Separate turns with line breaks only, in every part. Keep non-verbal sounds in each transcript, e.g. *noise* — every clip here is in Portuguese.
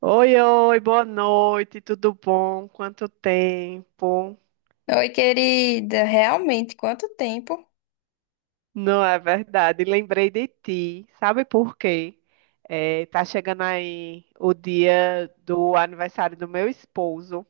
Oi, oi, boa noite, tudo bom? Quanto tempo?
Oi, querida. Realmente, quanto tempo?
Não é verdade, lembrei de ti. Sabe por quê? É, tá chegando aí o dia do aniversário do meu esposo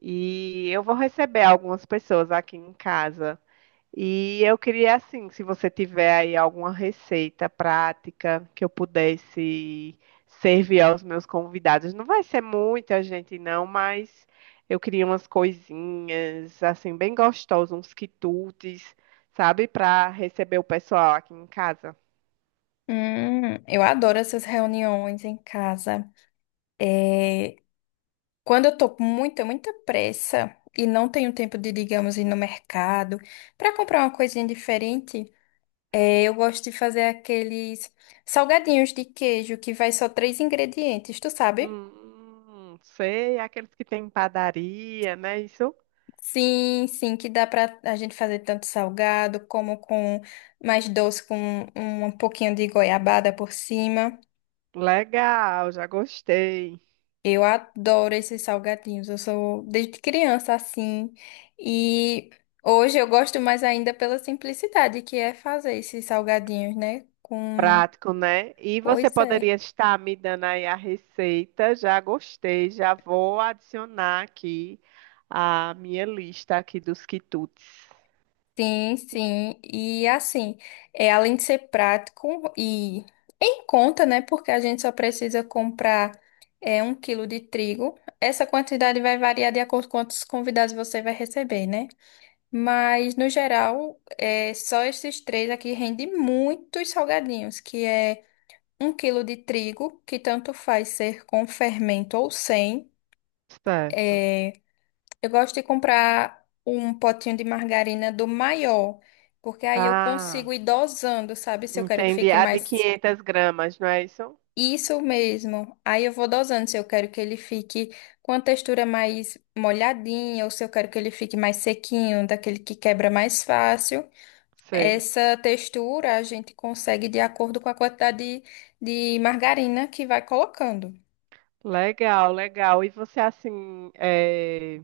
e eu vou receber algumas pessoas aqui em casa. E eu queria, assim, se você tiver aí alguma receita prática que eu pudesse servir aos meus convidados. Não vai ser muita gente, não, mas eu queria umas coisinhas, assim, bem gostosas, uns quitutes, sabe, para receber o pessoal aqui em casa.
Eu adoro essas reuniões em casa. É, quando eu tô com muita pressa e não tenho tempo de, digamos, ir no mercado para comprar uma coisinha diferente, eu gosto de fazer aqueles salgadinhos de queijo que vai só 3 ingredientes, tu sabe?
Sei, aqueles que tem padaria, né? Isso,
Sim, sim, que dá pra a gente fazer tanto salgado como com mais doce com um pouquinho de goiabada por cima.
legal, já gostei.
Eu adoro esses salgadinhos. Eu sou desde criança assim. E hoje eu gosto mais ainda pela simplicidade que é fazer esses salgadinhos, né? Com.
Prático, né? E você
Pois
poderia
é.
estar me dando aí a receita. Já gostei, já vou adicionar aqui a minha lista aqui dos quitutes.
Sim, sim. E assim, é, além de ser prático e em conta, né? Porque a gente só precisa comprar 1 quilo de trigo. Essa quantidade vai variar de acordo com quantos convidados você vai receber, né? Mas, no geral, é, só esses três aqui rende muitos salgadinhos, que é 1 quilo de trigo, que tanto faz ser com fermento ou sem.
Certo.
É, eu gosto de comprar um potinho de margarina do maior, porque aí eu
Ah,
consigo ir dosando, sabe? Se eu quero que
entendi.
fique
A de
mais.
500 gramas, não é isso?
Isso mesmo. Aí eu vou dosando se eu quero que ele fique com a textura mais molhadinha ou se eu quero que ele fique mais sequinho, daquele que quebra mais fácil.
Sei.
Essa textura a gente consegue de acordo com a quantidade de margarina que vai colocando.
Legal, legal. E você, assim,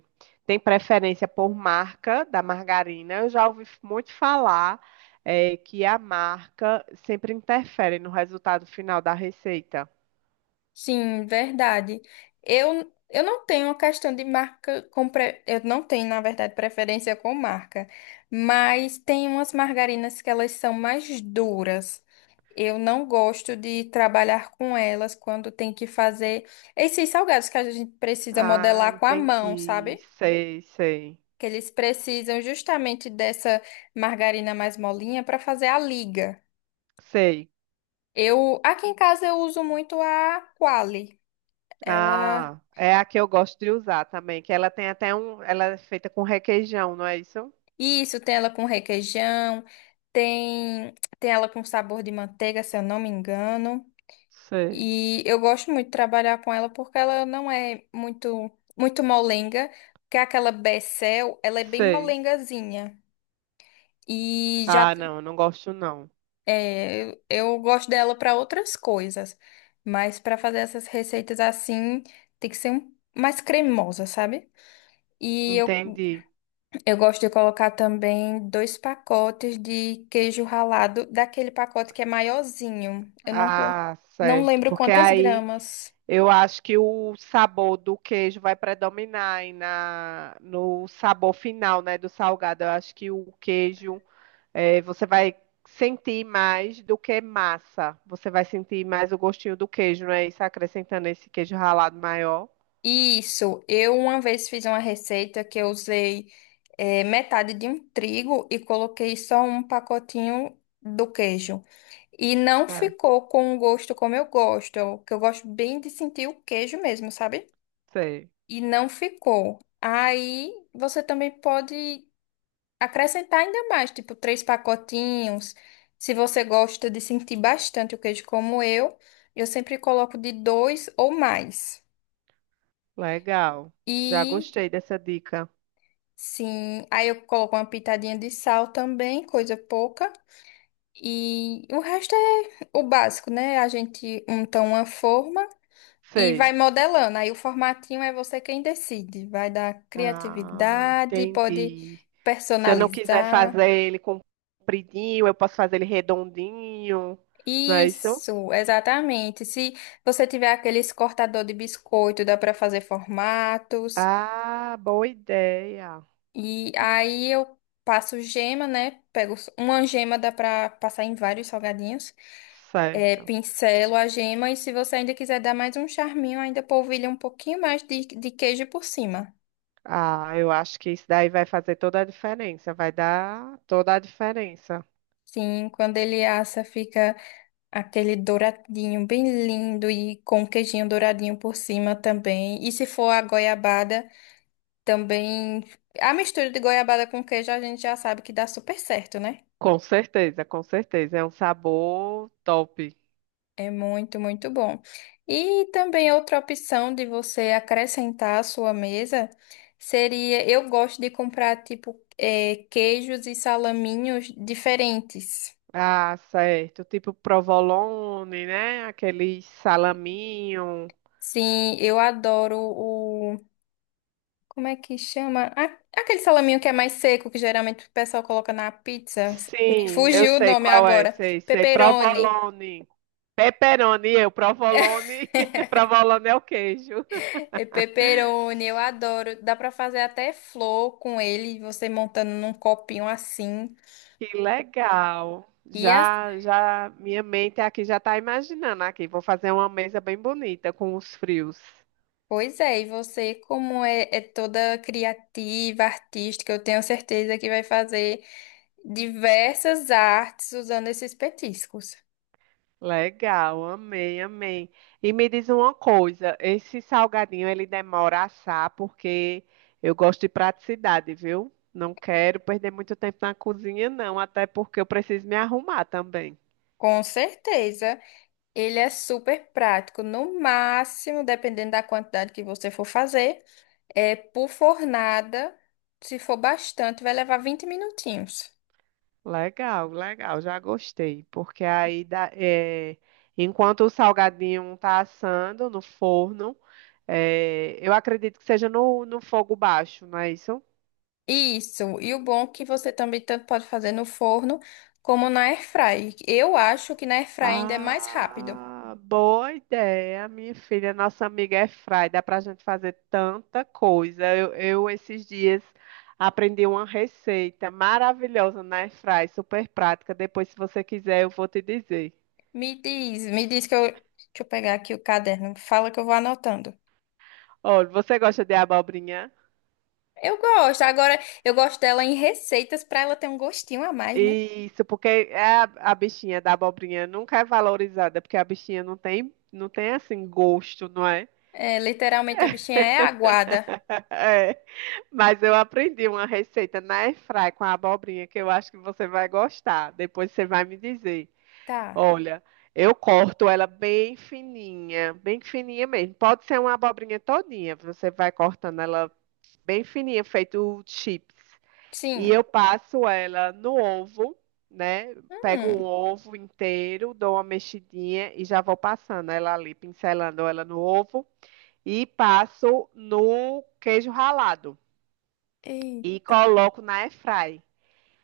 tem preferência por marca da margarina? Eu já ouvi muito falar, que a marca sempre interfere no resultado final da receita.
Sim, verdade. Eu não tenho uma questão de marca, com eu não tenho, na verdade, preferência com marca, mas tem umas margarinas que elas são mais duras. Eu não gosto de trabalhar com elas quando tem que fazer esses salgados que a gente precisa
Ah,
modelar com a mão,
entendi.
sabe?
Sei, sei.
Que eles precisam justamente dessa margarina mais molinha para fazer a liga.
Sei.
Eu, aqui em casa eu uso muito a Qualy. Ela,
Ah, é a que eu gosto de usar também, que ela tem até um, ela é feita com requeijão, não é isso?
isso, tem ela com requeijão, tem ela com sabor de manteiga, se eu não me engano.
Sei,
E eu gosto muito de trabalhar com ela porque ela não é muito molenga, que aquela Becel, ela é bem
sei.
molengazinha. E já
Ah, não, eu não gosto não.
é, eu gosto dela para outras coisas, mas para fazer essas receitas assim, tem que ser mais cremosa, sabe? E
Entendi.
eu gosto de colocar também 2 pacotes de queijo ralado, daquele pacote que é maiorzinho. Eu não tô,
Ah,
não
certo.
lembro
Porque
quantas
aí
gramas.
eu acho que o sabor do queijo vai predominar aí na, no sabor final, né, do salgado. Eu acho que o queijo é, você vai sentir mais do que massa. Você vai sentir mais o gostinho do queijo, não é isso? Acrescentando esse queijo ralado maior.
Isso, eu uma vez fiz uma receita que eu usei metade de um trigo e coloquei só um pacotinho do queijo. E não
É,
ficou com o gosto como eu gosto, que eu gosto bem de sentir o queijo mesmo, sabe?
sei.
E não ficou. Aí você também pode acrescentar ainda mais, tipo 3 pacotinhos. Se você gosta de sentir bastante o queijo como eu sempre coloco de dois ou mais.
Legal. Já
E
gostei dessa dica.
sim, aí eu coloco uma pitadinha de sal também, coisa pouca. E o resto é o básico, né? A gente unta uma forma e vai
Sei.
modelando. Aí o formatinho é você quem decide. Vai dar
Ah,
criatividade, pode
entendi. Se eu não quiser
personalizar.
fazer ele compridinho, eu posso fazer ele redondinho, não é isso?
Isso, exatamente. Se você tiver aqueles cortador de biscoito, dá para fazer formatos.
Ah, boa ideia.
E aí eu passo gema, né? Pego uma gema, dá pra passar em vários salgadinhos. É,
Certo.
pincelo a gema e se você ainda quiser dar mais um charminho, ainda polvilha um pouquinho mais de queijo por cima.
Ah, eu acho que isso daí vai fazer toda a diferença. Vai dar toda a diferença.
Sim, quando ele assa, fica aquele douradinho bem lindo e com um queijinho douradinho por cima também. E se for a goiabada, também. A mistura de goiabada com queijo a gente já sabe que dá super certo, né?
Com certeza, com certeza. É um sabor top.
É muito bom. E também outra opção de você acrescentar à sua mesa seria, eu gosto de comprar tipo queijos e salaminhos diferentes.
Ah, certo. Tipo provolone, né? Aquele salaminho.
Sim, eu adoro o, como é que chama? Aquele salaminho que é mais seco, que geralmente o pessoal coloca na pizza. Me
Sim, eu
fugiu o
sei
nome
qual é.
agora.
Sei, sei.
Pepperoni.
Provolone. Pepperoni, eu. Provolone. *laughs* Provolone é o queijo.
É Pepperoni, eu adoro. Dá pra fazer até flor com ele, você montando num copinho assim.
Que legal.
E as...
Já, já, minha mente aqui já está imaginando aqui. Vou fazer uma mesa bem bonita com os frios.
Pois é, e você, como é, é toda criativa, artística, eu tenho certeza que vai fazer diversas artes usando esses petiscos.
Legal, amei, amei. E me diz uma coisa, esse salgadinho ele demora a assar porque eu gosto de praticidade, viu? Não quero perder muito tempo na cozinha, não, até porque eu preciso me arrumar também.
Com certeza, ele é super prático. No máximo, dependendo da quantidade que você for fazer, é por fornada. Se for bastante, vai levar 20 minutinhos.
Legal, legal, já gostei, porque aí, enquanto o salgadinho tá assando no forno, é, eu acredito que seja no, no fogo baixo, não é isso?
Isso. E o bom é que você também tanto pode fazer no forno como na airfry. Eu acho que na airfry ainda é mais rápido.
Ah, boa ideia, minha filha. Nossa amiga é fry, dá pra gente fazer tanta coisa. Esses dias aprendi uma receita maravilhosa na airfry, super prática. Depois, se você quiser, eu vou te dizer.
Me diz que eu. Deixa eu pegar aqui o caderno. Fala que eu vou anotando.
Olha, você gosta de abobrinha?
Eu gosto. Agora, eu gosto dela em receitas pra ela ter um gostinho a mais, né?
Isso, porque é a bichinha da abobrinha nunca é valorizada, porque a bichinha não tem, não tem assim gosto, não é?
É, literalmente a bichinha é aguada.
*laughs* Mas eu aprendi uma receita na airfry com a abobrinha que eu acho que você vai gostar. Depois você vai me dizer.
Tá.
Olha, eu corto ela bem fininha mesmo. Pode ser uma abobrinha todinha, você vai cortando ela bem fininha, feito chips. E
Sim.
eu passo ela no ovo, né? Pego um
Hum.
ovo inteiro, dou uma mexidinha e já vou passando ela ali, pincelando ela no ovo e passo no queijo ralado e
Eita.
coloco na airfry.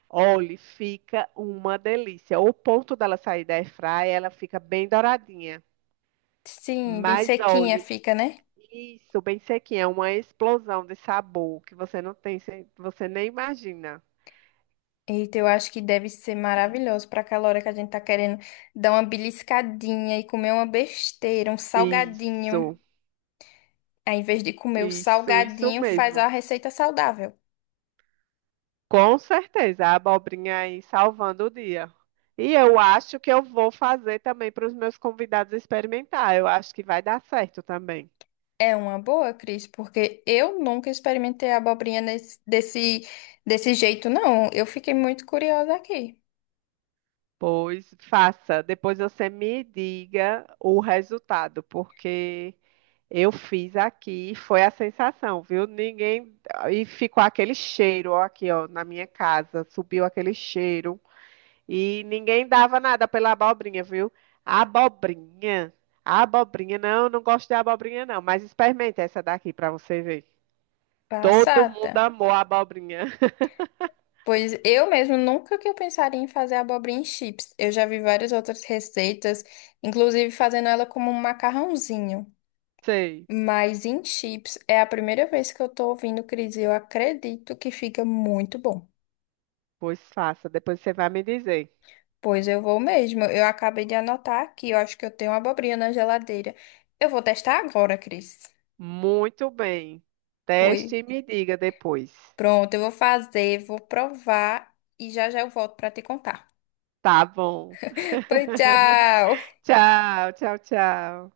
Olha, fica uma delícia. O ponto dela sair da airfry, ela fica bem douradinha.
Sim, bem
Mas
sequinha
olha,
fica, né?
isso, bem sequinha, é uma explosão de sabor que você não tem, você você nem imagina.
Eita, eu acho que deve ser maravilhoso pra aquela hora que a gente tá querendo dar uma beliscadinha e comer uma besteira, um salgadinho.
Isso,
Aí, ao invés de comer o
isso
salgadinho, faz a
mesmo.
receita saudável.
Com certeza, a abobrinha aí salvando o dia. E eu acho que eu vou fazer também para os meus convidados experimentar. Eu acho que vai dar certo também.
É uma boa, Cris, porque eu nunca experimentei a abobrinha desse, desse jeito, não. Eu fiquei muito curiosa aqui,
Pois faça. Depois você me diga o resultado, porque eu fiz aqui e foi a sensação, viu? Ninguém. E ficou aquele cheiro, ó, aqui, ó, na minha casa. Subiu aquele cheiro. E ninguém dava nada pela abobrinha, viu? A abobrinha. A abobrinha, não, não gosto de abobrinha, não. Mas experimente essa daqui para você ver. Todo
passada.
mundo amou a abobrinha. *laughs*
Pois eu mesmo nunca que eu pensaria em fazer abobrinha em chips. Eu já vi várias outras receitas, inclusive fazendo ela como um macarrãozinho.
Sei.
Mas em chips é a primeira vez que eu tô ouvindo, Cris, e eu acredito que fica muito bom.
Pois faça. Depois você vai me dizer.
Pois eu vou mesmo. Eu acabei de anotar aqui, eu acho que eu tenho uma abobrinha na geladeira. Eu vou testar agora, Cris.
Muito bem. Teste
Oi.
e me diga depois.
Pronto, eu vou fazer, vou provar e já já eu volto para te contar.
Tá bom.
*laughs* Pois
*laughs*
tchau.
Tchau, tchau, tchau.